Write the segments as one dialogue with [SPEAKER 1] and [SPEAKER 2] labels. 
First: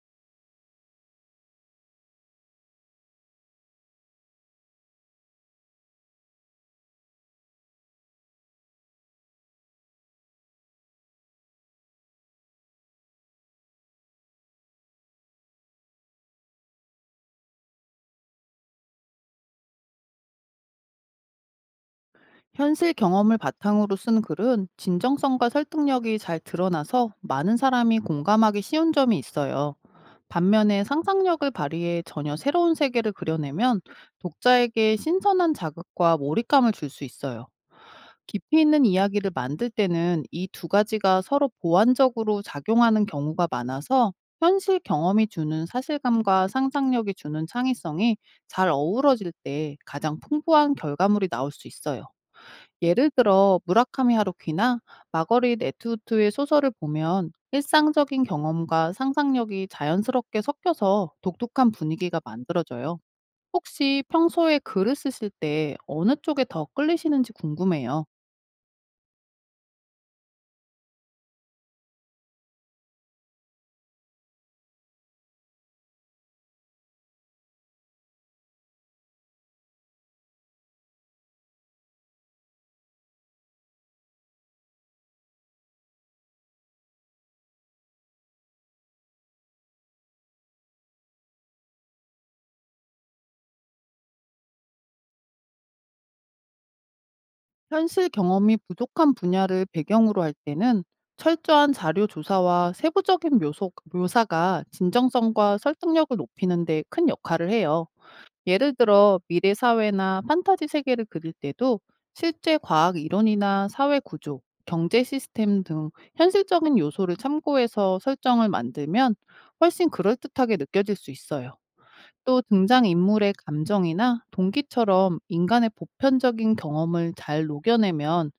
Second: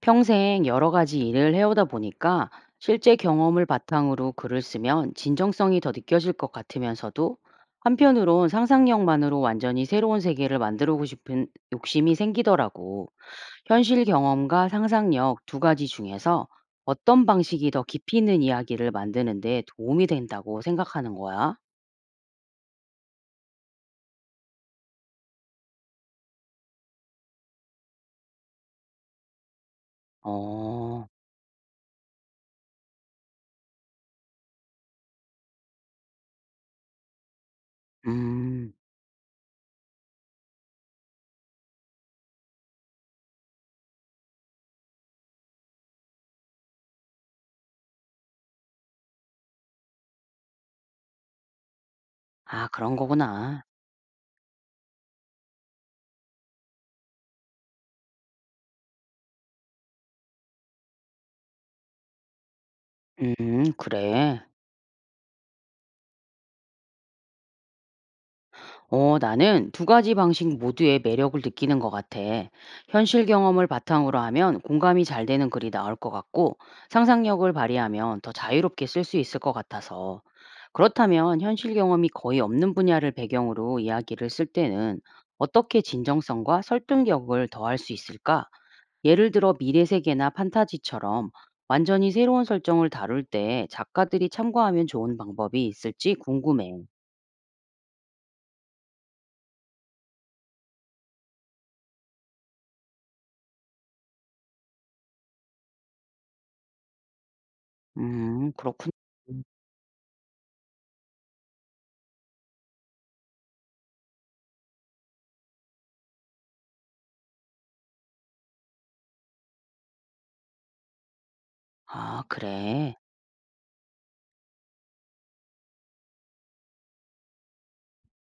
[SPEAKER 1] 평생 여러 가지 일을 해오다 보니까 실제 경험을 바탕으로 글을 쓰면 진정성이 더 느껴질 것 같으면서도 한편으론 상상력만으로 완전히 새로운 세계를 만들고 싶은 욕심이 생기더라고. 현실 경험과 상상력 두 가지 중에서 어떤 방식이 더 깊이 있는 이야기를 만드는데 도움이 된다고 생각하는 거야?
[SPEAKER 2] 현실 경험을 바탕으로 쓴 글은 진정성과 설득력이 잘 드러나서 많은 사람이 공감하기 쉬운 점이 있어요. 반면에
[SPEAKER 1] 어,
[SPEAKER 2] 상상력을 발휘해 전혀 새로운 세계를 그려내면 독자에게 신선한 자극과 몰입감을 줄 수 있어요. 깊이
[SPEAKER 1] 음,
[SPEAKER 2] 있는 이야기를 만들 때는 이 두 가지가 서로 보완적으로 작용하는 경우가 많아서, 현실 경험이 주는 사실감과 상상력이 주는 창의성이 잘 어우러질 때 가장 풍부한 결과물이 나올 수 있어요.
[SPEAKER 1] 아, 그런
[SPEAKER 2] 예를 들어
[SPEAKER 1] 거구나.
[SPEAKER 2] 무라카미 하루키나 마거릿 에투우트의 소설을 보면 일상적인 경험과 상상력이 자연스럽게 섞여서 독특한 분위기가 만들어져요. 혹시
[SPEAKER 1] 그래.
[SPEAKER 2] 평소에 글을 쓰실 때 어느 쪽에 더 끌리시는지 궁금해요.
[SPEAKER 1] 나는 두 가지 방식 모두의 매력을 느끼는 것 같아. 현실 경험을 바탕으로 하면 공감이 잘 되는 글이 나올 것 같고, 상상력을 발휘하면 더 자유롭게 쓸 수 있을 것 같아서. 그렇다면 현실 경험이 거의 없는 분야를 배경으로 이야기를 쓸 때는 어떻게 진정성과 설득력을 더할 수 있을까? 예를 들어 미래 세계나 판타지처럼 완전히 새로운 설정을 다룰 때 작가들이 참고하면 좋은 방법이 있을지 궁금해.
[SPEAKER 2] 현실 경험이 부족한 분야를 배경으로 할 때는 철저한 자료 조사와 세부적인 묘사가 진정성과 설득력을 높이는 데 큰 역할을 해요. 예를
[SPEAKER 1] 그렇군.
[SPEAKER 2] 들어 미래 사회나 판타지 세계를 그릴 때도 실제 과학 이론이나 사회 구조, 경제 시스템 등 현실적인 요소를 참고해서 설정을 만들면 훨씬 그럴듯하게 느껴질 수 있어요.
[SPEAKER 1] 아
[SPEAKER 2] 또 등장
[SPEAKER 1] 그래.
[SPEAKER 2] 인물의 감정이나 동기처럼 인간의 보편적인 경험을 잘 녹여내면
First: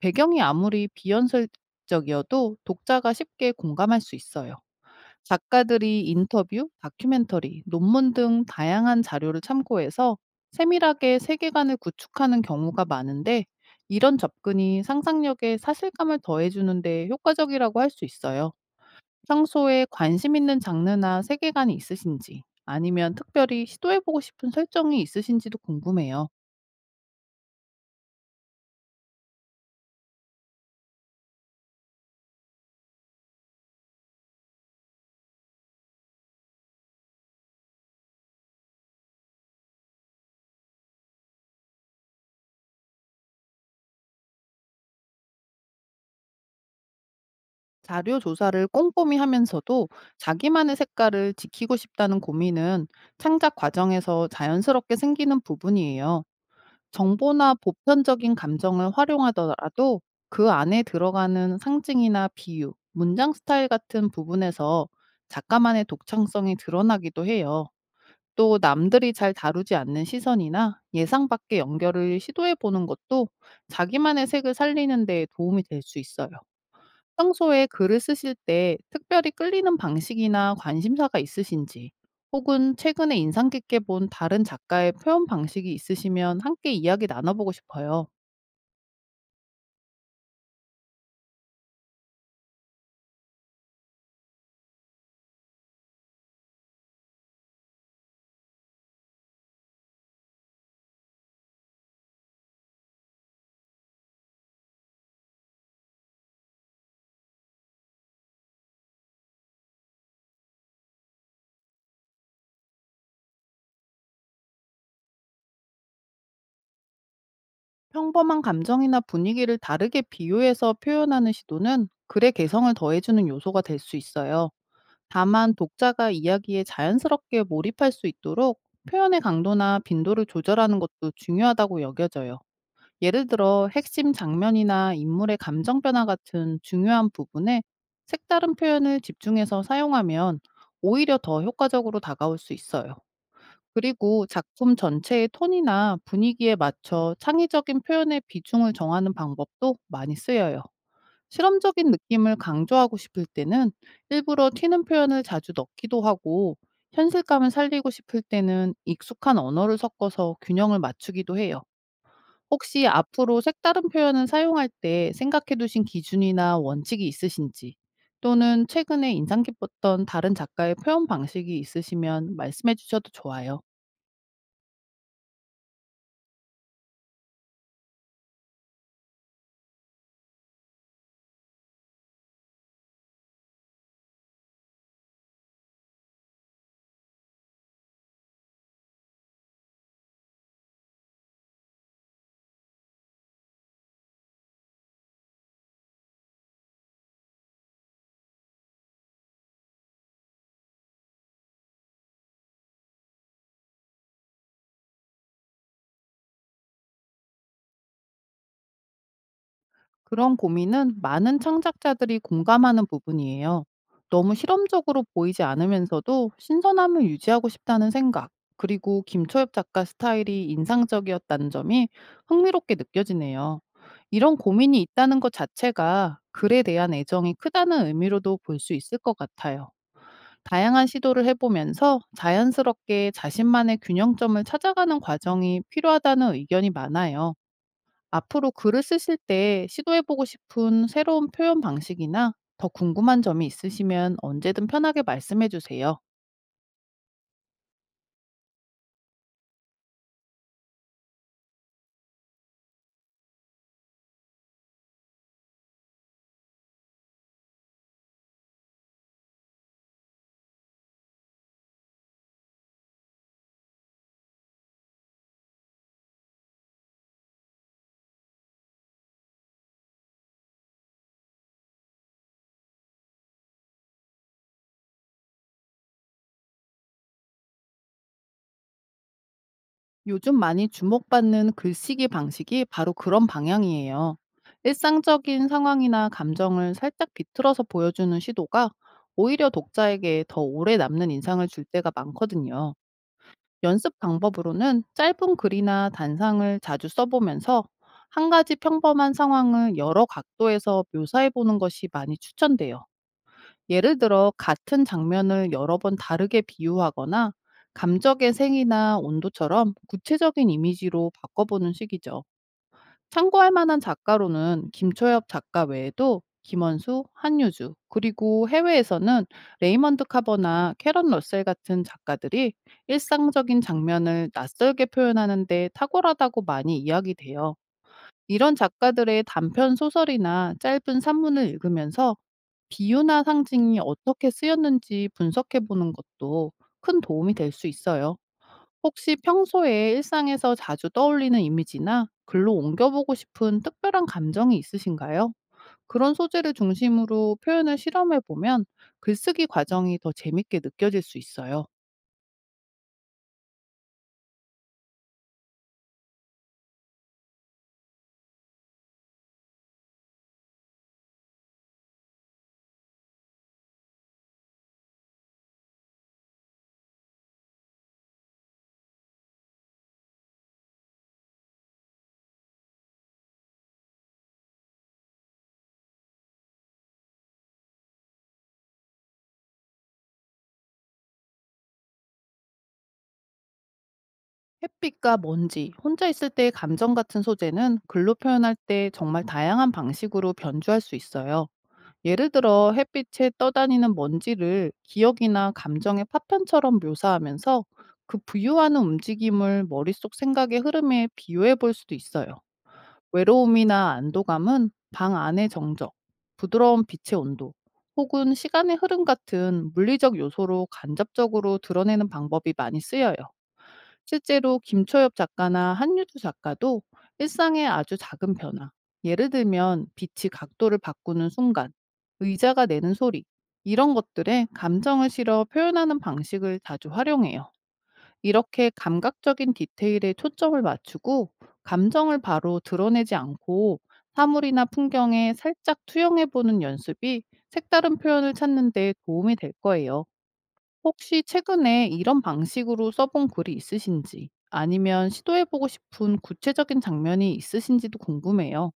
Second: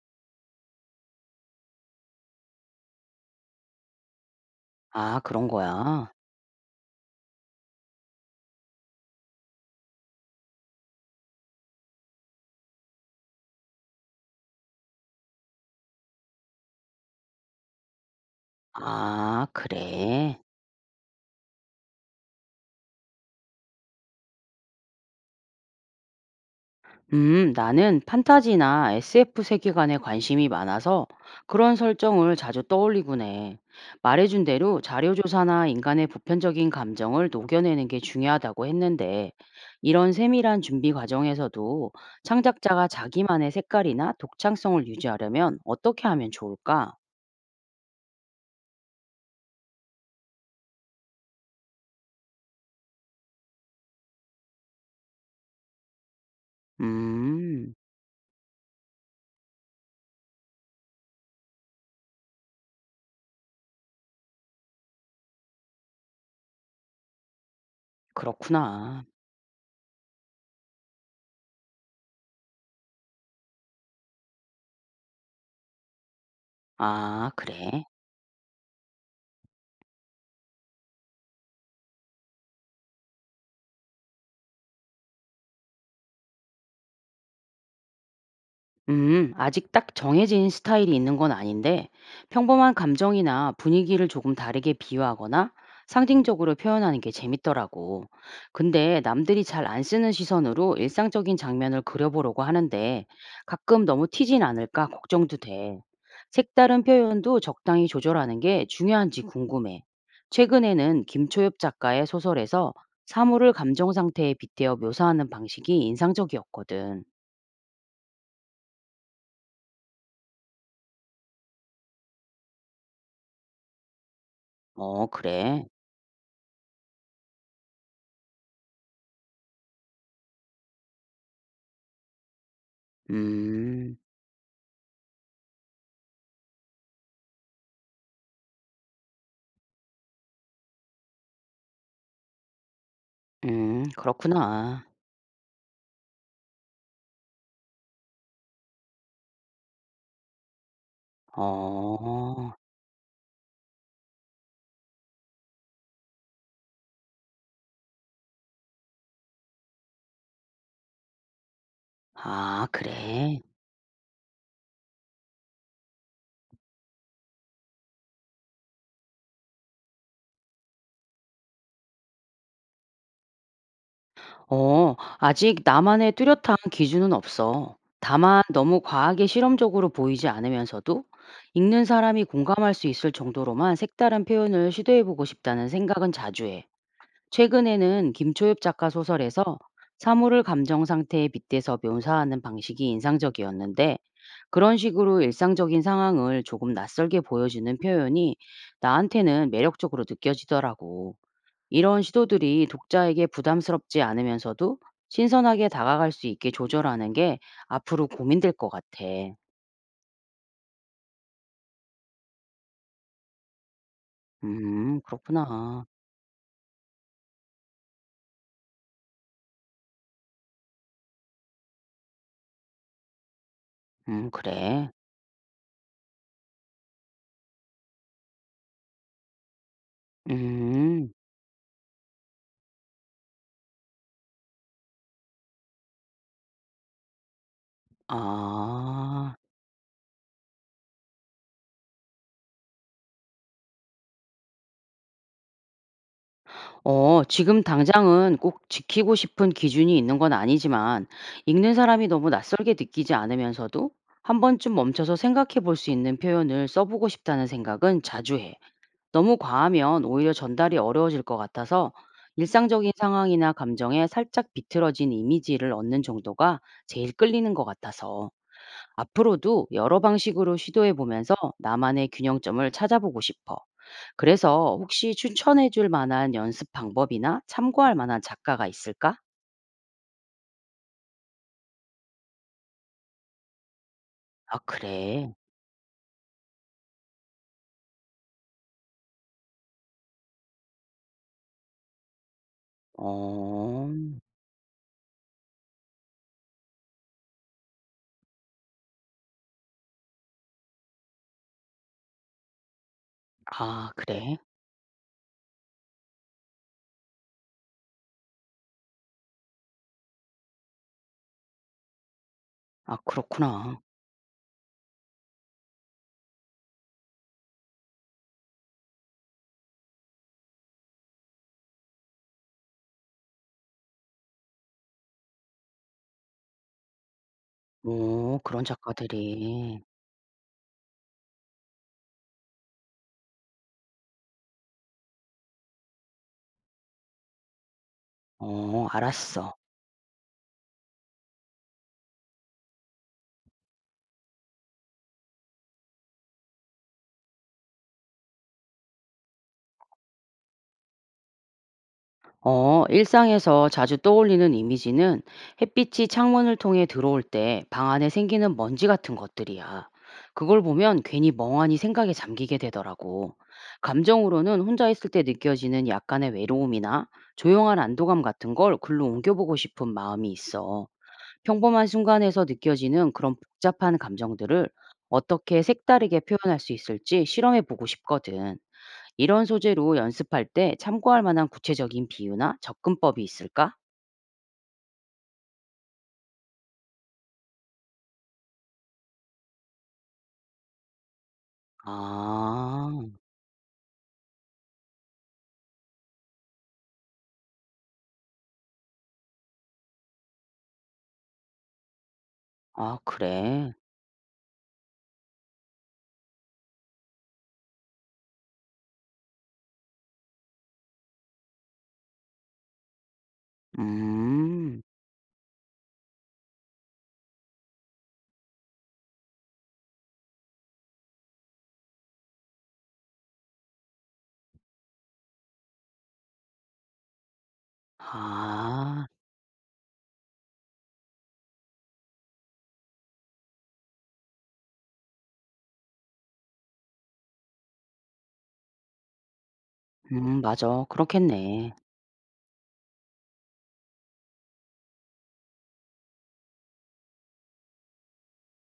[SPEAKER 2] 배경이 아무리 비현실적이어도 독자가 쉽게 공감할 수 있어요.
[SPEAKER 1] 아 그런
[SPEAKER 2] 작가들이
[SPEAKER 1] 거야.
[SPEAKER 2] 인터뷰, 다큐멘터리, 논문 등 다양한 자료를 참고해서 세밀하게 세계관을 구축하는 경우가 많은데, 이런 접근이 상상력에 사실감을 더해주는데 효과적이라고 할 수 있어요.
[SPEAKER 1] 아
[SPEAKER 2] 평소에 관심
[SPEAKER 1] 그래.
[SPEAKER 2] 있는 장르나 세계관이 있으신지, 아니면 특별히 시도해보고 싶은 설정이 있으신지도 궁금해요.
[SPEAKER 1] 나는 판타지나 SF 세계관에 관심이 많아서 그런 설정을 자주 떠올리곤 해. 말해준 대로 자료 조사나 인간의 보편적인 감정을 녹여내는 게 중요하다고 했는데 이런 세밀한 준비 과정에서도 창작자가 자기만의 색깔이나 독창성을 유지하려면 어떻게 하면 좋을까?
[SPEAKER 2] 자료 조사를 꼼꼼히 하면서도 자기만의 색깔을 지키고 싶다는 고민은 창작 과정에서 자연스럽게 생기는 부분이에요. 정보나
[SPEAKER 1] 음
[SPEAKER 2] 보편적인 감정을 활용하더라도 그 안에 들어가는 상징이나 비유, 문장 스타일 같은 부분에서 작가만의 독창성이 드러나기도 해요. 또
[SPEAKER 1] 그렇구나.
[SPEAKER 2] 남들이 잘 다루지 않는 시선이나 예상 밖의 연결을 시도해 보는 것도 자기만의 색을 살리는 데 도움이 될 수 있어요.
[SPEAKER 1] 아
[SPEAKER 2] 평소에
[SPEAKER 1] 그래.
[SPEAKER 2] 글을 쓰실 때 특별히 끌리는 방식이나 관심사가 있으신지, 혹은 최근에 인상 깊게 본 다른 작가의 표현 방식이 있으시면 함께 이야기 나눠보고 싶어요.
[SPEAKER 1] 아직 딱 정해진 스타일이 있는 건 아닌데, 평범한 감정이나 분위기를 조금 다르게 비유하거나 상징적으로 표현하는 게 재밌더라고. 근데 남들이 잘 안 쓰는 시선으로 일상적인 장면을 그려보려고 하는데, 가끔 너무 튀진 않을까 걱정도 돼. 색다른 표현도 적당히 조절하는 게 중요한지 궁금해. 최근에는 김초엽 작가의 소설에서 사물을 감정 상태에 빗대어 묘사하는 방식이 인상적이었거든.
[SPEAKER 2] 평범한 감정이나 분위기를 다르게 비유해서 표현하는 시도는 글의 개성을 더해주는 요소가 될 수 있어요.
[SPEAKER 1] 어,
[SPEAKER 2] 다만
[SPEAKER 1] 그래.
[SPEAKER 2] 독자가 이야기에 자연스럽게 몰입할 수 있도록 표현의 강도나 빈도를 조절하는 것도 중요하다고 여겨져요. 예를 들어
[SPEAKER 1] 음.
[SPEAKER 2] 핵심 장면이나 인물의 감정 변화 같은 중요한 부분에 색다른 표현을 집중해서 사용하면 오히려 더 효과적으로 다가올 수 있어요.
[SPEAKER 1] 음.
[SPEAKER 2] 그리고 작품
[SPEAKER 1] 그렇구나.
[SPEAKER 2] 전체의 톤이나 분위기에 맞춰 창의적인 표현의 비중을 정하는 방법도 많이 쓰여요. 실험적인 느낌을
[SPEAKER 1] 어.
[SPEAKER 2] 강조하고 싶을 때는 일부러 튀는 표현을 자주 넣기도 하고, 현실감을 살리고 싶을 때는 익숙한 언어를 섞어서 균형을 맞추기도 해요.
[SPEAKER 1] 아
[SPEAKER 2] 혹시 앞으로
[SPEAKER 1] 그래.
[SPEAKER 2] 색다른 표현을 사용할 때 생각해 두신 기준이나 원칙이 있으신지, 또는 최근에 인상 깊었던 다른 작가의 표현 방식이 있으시면 말씀해 주셔도 좋아요.
[SPEAKER 1] 아직 나만의 뚜렷한 기준은 없어. 다만 너무 과하게 실험적으로 보이지 않으면서도 읽는 사람이 공감할 수 있을 정도로만 색다른 표현을 시도해 보고 싶다는 생각은 자주 해. 최근에는 김초엽 작가 소설에서 사물을 감정 상태에 빗대서 묘사하는 방식이 인상적이었는데 그런 식으로 일상적인 상황을 조금 낯설게 보여주는 표현이 나한테는 매력적으로 느껴지더라고. 이런 시도들이 독자에게 부담스럽지 않으면서도 신선하게 다가갈 수 있게 조절하는 게 앞으로 고민될 것 같아.
[SPEAKER 2] 그런 고민은 많은 창작자들이 공감하는 부분이에요. 너무 실험적으로 보이지
[SPEAKER 1] 그렇구나.
[SPEAKER 2] 않으면서도 신선함을 유지하고 싶다는 생각, 그리고 김초엽 작가 스타일이 인상적이었다는 점이 흥미롭게 느껴지네요. 이런 고민이
[SPEAKER 1] 그래.
[SPEAKER 2] 있다는 것 자체가 글에 대한 애정이 크다는 의미로도 볼 수 있을 것 같아요. 다양한
[SPEAKER 1] 음,
[SPEAKER 2] 시도를 해보면서 자연스럽게 자신만의 균형점을 찾아가는 과정이 필요하다는 의견이 많아요. 앞으로 글을 쓰실
[SPEAKER 1] 아.
[SPEAKER 2] 때 시도해 보고 싶은 새로운 표현 방식이나 더 궁금한 점이 있으시면 언제든 편하게 말씀해 주세요.
[SPEAKER 1] 지금 당장은 꼭 지키고 싶은 기준이 있는 건 아니지만, 읽는 사람이 너무 낯설게 느끼지 않으면서도 한 번쯤 멈춰서 생각해 볼 수 있는 표현을 써보고 싶다는 생각은 자주 해. 너무 과하면 오히려 전달이 어려워질 것 같아서 일상적인 상황이나 감정에 살짝 비틀어진 이미지를 얻는 정도가 제일 끌리는 것 같아서 앞으로도 여러 방식으로 시도해 보면서 나만의 균형점을 찾아보고 싶어. 그래서 혹시 추천해 줄 만한 연습 방법이나 참고할 만한 작가가 있을까?
[SPEAKER 2] 요즘 많이 주목받는 글쓰기 방식이 바로 그런 방향이에요.
[SPEAKER 1] 아 그래.
[SPEAKER 2] 일상적인 상황이나 감정을 살짝 비틀어서 보여주는 시도가 오히려 독자에게 더 오래 남는 인상을 줄 때가 많거든요.
[SPEAKER 1] 어.
[SPEAKER 2] 연습 방법으로는 짧은 글이나 단상을 자주 써보면서 한 가지 평범한 상황을 여러 각도에서 묘사해보는 것이 많이 추천돼요.
[SPEAKER 1] 아
[SPEAKER 2] 예를 들어
[SPEAKER 1] 그래?
[SPEAKER 2] 같은 장면을 여러 번 다르게 비유하거나 감정의 색이나 온도처럼 구체적인 이미지로 바꿔보는 식이죠.
[SPEAKER 1] 아
[SPEAKER 2] 참고할
[SPEAKER 1] 그렇구나.
[SPEAKER 2] 만한 작가로는 김초엽 작가 외에도 김원수, 한유주, 그리고 해외에서는 레이먼드 카버나 캐런 러셀 같은 작가들이 일상적인 장면을 낯설게 표현하는데 탁월하다고 많이 이야기돼요.
[SPEAKER 1] 오
[SPEAKER 2] 이런
[SPEAKER 1] 그런
[SPEAKER 2] 작가들의 단편
[SPEAKER 1] 작가들이.
[SPEAKER 2] 소설이나 짧은 산문을 읽으면서 비유나 상징이 어떻게 쓰였는지 분석해 보는 것도 큰 도움이 될 수 있어요.
[SPEAKER 1] 어
[SPEAKER 2] 혹시
[SPEAKER 1] 알았어.
[SPEAKER 2] 평소에 일상에서 자주 떠올리는 이미지나 글로 옮겨보고 싶은 특별한 감정이 있으신가요? 그런 소재를 중심으로 표현을 실험해 보면 글쓰기 과정이 더 재밌게 느껴질 수 있어요.
[SPEAKER 1] 일상에서 자주 떠올리는 이미지는 햇빛이 창문을 통해 들어올 때 방 안에 생기는 먼지 같은 것들이야. 그걸 보면 괜히 멍하니 생각에 잠기게 되더라고. 감정으로는 혼자 있을 때 느껴지는 약간의 외로움이나 조용한 안도감 같은 걸 글로 옮겨보고 싶은 마음이 있어. 평범한 순간에서 느껴지는 그런 복잡한 감정들을 어떻게 색다르게 표현할 수 있을지 실험해 보고 싶거든. 이런 소재로 연습할 때 참고할 만한 구체적인 비유나 접근법이 있을까?
[SPEAKER 2] 햇빛과 먼지, 혼자 있을 때의 감정 같은 소재는 글로 표현할 때 정말 다양한 방식으로 변주할 수 있어요. 예를 들어
[SPEAKER 1] 아.
[SPEAKER 2] 햇빛에 떠다니는 먼지를 기억이나 감정의 파편처럼 묘사하면서 그 부유하는 움직임을 머릿속 생각의 흐름에 비유해 볼 수도 있어요.
[SPEAKER 1] 아 그래.
[SPEAKER 2] 외로움이나 안도감은 방 안의 정적, 부드러운 빛의 온도, 혹은 시간의 흐름 같은 물리적 요소로 간접적으로 드러내는 방법이 많이 쓰여요. 실제로
[SPEAKER 1] 음.
[SPEAKER 2] 김초엽 작가나 한유주 작가도 일상의 아주 작은 변화, 예를 들면 빛이 각도를 바꾸는 순간, 의자가 내는 소리, 이런 것들에 감정을 실어 표현하는 방식을 자주 활용해요. 이렇게
[SPEAKER 1] 아.
[SPEAKER 2] 감각적인 디테일에 초점을 맞추고 감정을 바로 드러내지 않고 사물이나 풍경에 살짝 투영해 보는 연습이 색다른 표현을 찾는 데 도움이 될 거예요.
[SPEAKER 1] 맞아.
[SPEAKER 2] 혹시
[SPEAKER 1] 그렇겠네.
[SPEAKER 2] 최근에 이런 방식으로 써본 글이 있으신지, 아니면 시도해보고 싶은 구체적인 장면이 있으신지도 궁금해요.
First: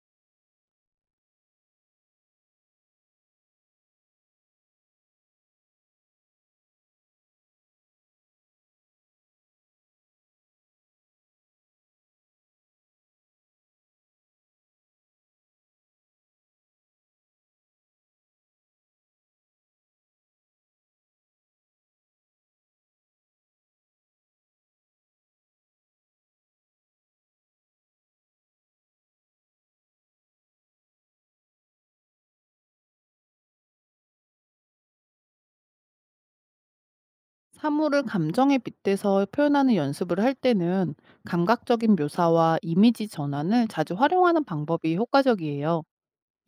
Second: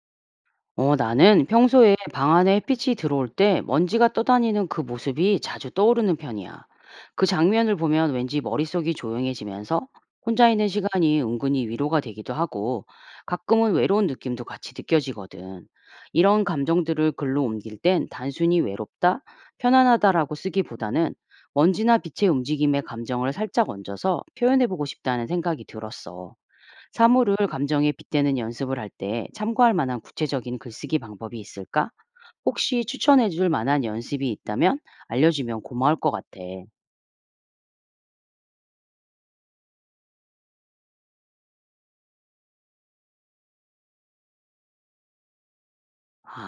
[SPEAKER 1] 나는 평소에 방 안에 햇빛이 들어올 때 먼지가 떠다니는 그 모습이 자주 떠오르는 편이야. 그 장면을 보면 왠지 머릿속이 조용해지면서 혼자 있는 시간이 은근히 위로가 되기도 하고 가끔은 외로운 느낌도 같이 느껴지거든. 이런 감정들을 글로 옮길 땐 단순히 외롭다, 편안하다라고 쓰기보다는 먼지나 빛의 움직임에 감정을 살짝 얹어서 표현해보고 싶다는 생각이 들었어. 사물을 감정에 빗대는 연습을 할 때 참고할 만한 구체적인 글쓰기 방법이 있을까? 혹시 추천해 줄 만한 연습이 있다면 알려주면 고마울 것 같아.
[SPEAKER 2] 사물을 감정에 빗대서 표현하는 연습을 할 때는 감각적인 묘사와 이미지 전환을 자주 활용하는 방법이 효과적이에요.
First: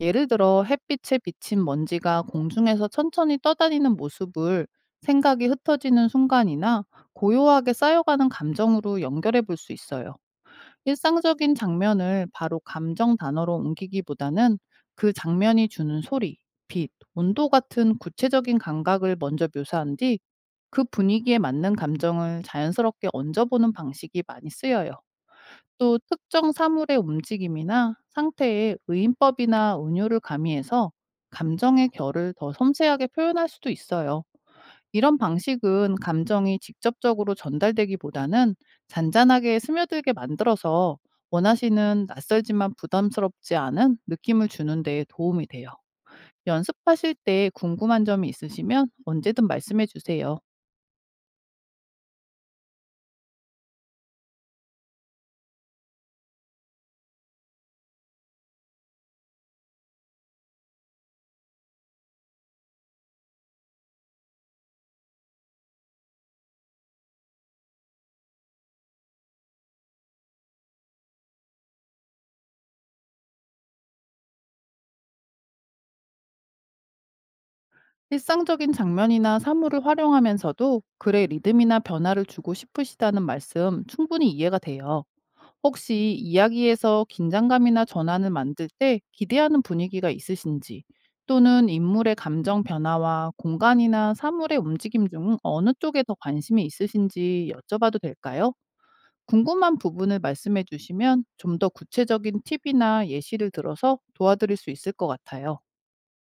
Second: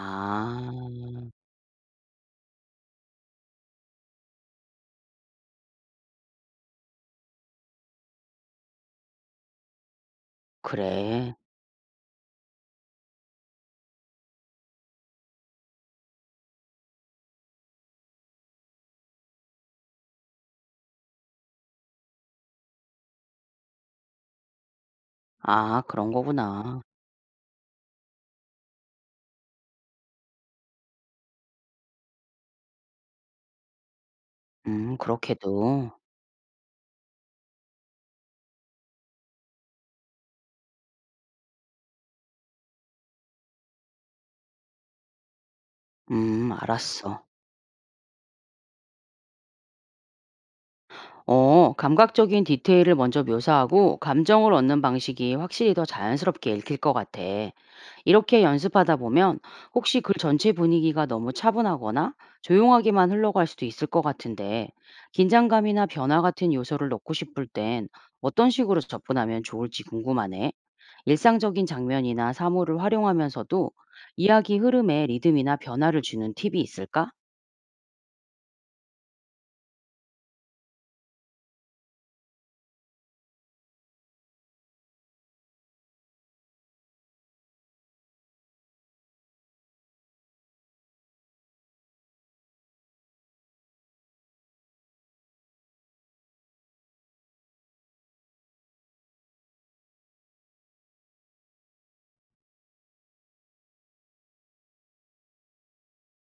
[SPEAKER 2] 예를 들어 햇빛에 비친 먼지가 공중에서 천천히 떠다니는 모습을 생각이 흩어지는 순간이나 고요하게 쌓여가는 감정으로 연결해 볼 수 있어요.
[SPEAKER 1] 그래.
[SPEAKER 2] 일상적인 장면을 바로 감정 단어로 옮기기보다는 그 장면이 주는 소리, 빛, 온도 같은 구체적인 감각을 먼저 묘사한 뒤 그 분위기에 맞는 감정을 자연스럽게 얹어보는 방식이 많이 쓰여요.
[SPEAKER 1] 아,
[SPEAKER 2] 또
[SPEAKER 1] 그런
[SPEAKER 2] 특정
[SPEAKER 1] 거구나.
[SPEAKER 2] 사물의 움직임이나 상태에 의인법이나 은유를 가미해서 감정의 결을 더 섬세하게 표현할 수도 있어요. 이런
[SPEAKER 1] 그렇게도.
[SPEAKER 2] 방식은 감정이 직접적으로 전달되기보다는 잔잔하게 스며들게 만들어서 원하시는 낯설지만 부담스럽지 않은 느낌을 주는 데 도움이 돼요. 연습하실
[SPEAKER 1] 알았어.
[SPEAKER 2] 때 궁금한 점이 있으시면 언제든 말씀해 주세요.
[SPEAKER 1] 감각적인 디테일을 먼저 묘사하고 감정을 얻는 방식이 확실히 더 자연스럽게 읽힐 것 같아. 이렇게 연습하다 보면 혹시 글 전체 분위기가 너무 차분하거나 조용하게만 흘러갈 수도 있을 것 같은데, 긴장감이나 변화 같은 요소를 넣고 싶을 땐 어떤 식으로 접근하면 좋을지 궁금하네. 일상적인 장면이나 사물을 활용하면서도 이야기 흐름에 리듬이나 변화를 주는 팁이 있을까?
[SPEAKER 2] 일상적인 장면이나 사물을 활용하면서도 글의 리듬이나 변화를 주고 싶으시다는 말씀 충분히 이해가 돼요. 혹시 이야기에서 긴장감이나 전환을 만들 때 기대하는 분위기가 있으신지, 또는 인물의 감정 변화와 공간이나 사물의 움직임 중 어느 쪽에 더 관심이 있으신지 여쭤봐도 될까요? 궁금한 부분을 말씀해 주시면 좀 더 구체적인 팁이나 예시를 들어서 도와드릴 수 있을 것 같아요.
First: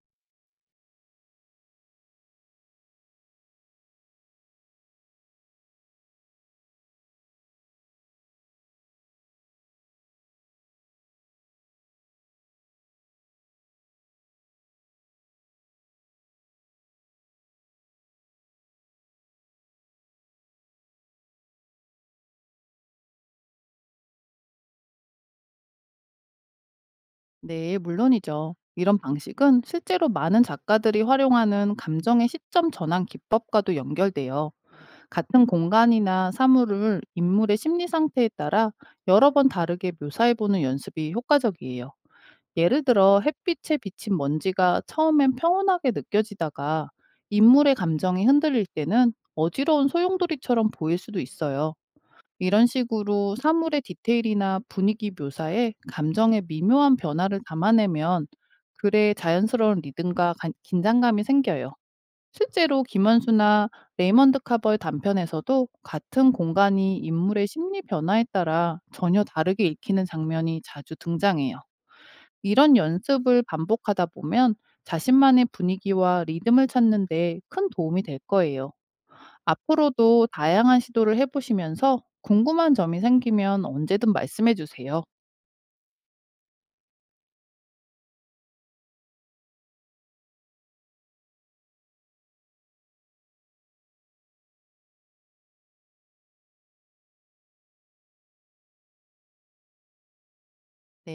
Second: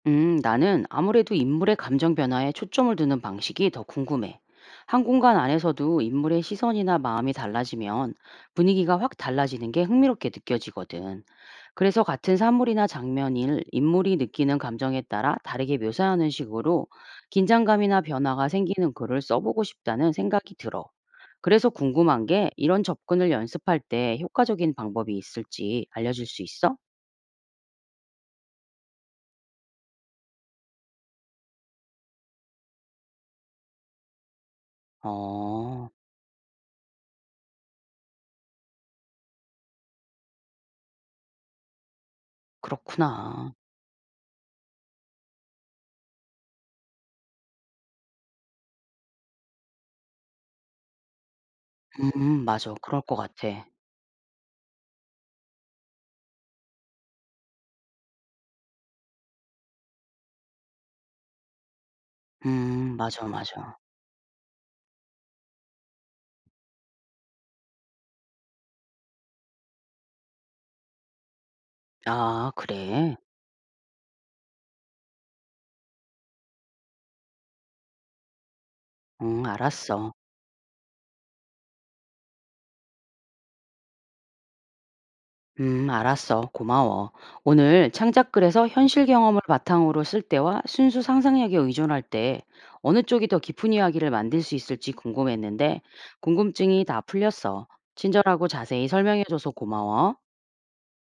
[SPEAKER 1] 나는 아무래도 인물의 감정 변화에 초점을 두는 방식이 더 궁금해. 한 공간 안에서도 인물의 시선이나 마음이 달라지면 분위기가 확 달라지는 게 흥미롭게 느껴지거든. 그래서 같은 사물이나 장면을 인물이 느끼는 감정에 따라 다르게 묘사하는 식으로 긴장감이나 변화가 생기는 글을 써보고 싶다는 생각이 들어. 그래서 궁금한 게 이런 접근을 연습할 때 효과적인 방법이 있을지 알려줄 수 있어?
[SPEAKER 2] 네, 물론이죠. 이런 방식은 실제로 많은 작가들이 활용하는 감정의 시점 전환 기법과도 연결돼요. 같은
[SPEAKER 1] 어,
[SPEAKER 2] 공간이나 사물을 인물의 심리 상태에 따라 여러 번 다르게 묘사해보는 연습이 효과적이에요. 예를 들어
[SPEAKER 1] 그렇구나.
[SPEAKER 2] 햇빛에 비친 먼지가 처음엔 평온하게 느껴지다가 인물의 감정이 흔들릴 때는 어지러운 소용돌이처럼 보일 수도 있어요. 이런
[SPEAKER 1] 맞아. 그럴 것
[SPEAKER 2] 식으로
[SPEAKER 1] 같아.
[SPEAKER 2] 사물의 디테일이나 분위기 묘사에 감정의 미묘한 변화를 담아내면 글에 자연스러운 리듬과 긴장감이 생겨요. 실제로 김원
[SPEAKER 1] 맞아,
[SPEAKER 2] 수나
[SPEAKER 1] 맞아.
[SPEAKER 2] 레이먼드 카버의 단편에서도 같은 공간이 인물의 심리 변화에 따라 전혀 다르게 읽히는 장면이 자주 등장해요.
[SPEAKER 1] 아
[SPEAKER 2] 이런
[SPEAKER 1] 그래?
[SPEAKER 2] 연습을 반복하다 보면 자신만의 분위기와 리듬을 찾는데 큰 도움이 될 거예요.
[SPEAKER 1] 응 알았어.
[SPEAKER 2] 앞으로도 다양한 시도를 해보시면서 궁금한 점이 생기면 언제든 말씀해 주세요.
[SPEAKER 1] 알았어. 고마워. 오늘 창작글에서 현실 경험을 바탕으로 쓸 때와 순수 상상력에 의존할 때 어느 쪽이 더 깊은 이야기를 만들 수 있을지 궁금했는데 궁금증이 다 풀렸어. 친절하고 자세히 설명해 줘서 고마워.
[SPEAKER 2] 네.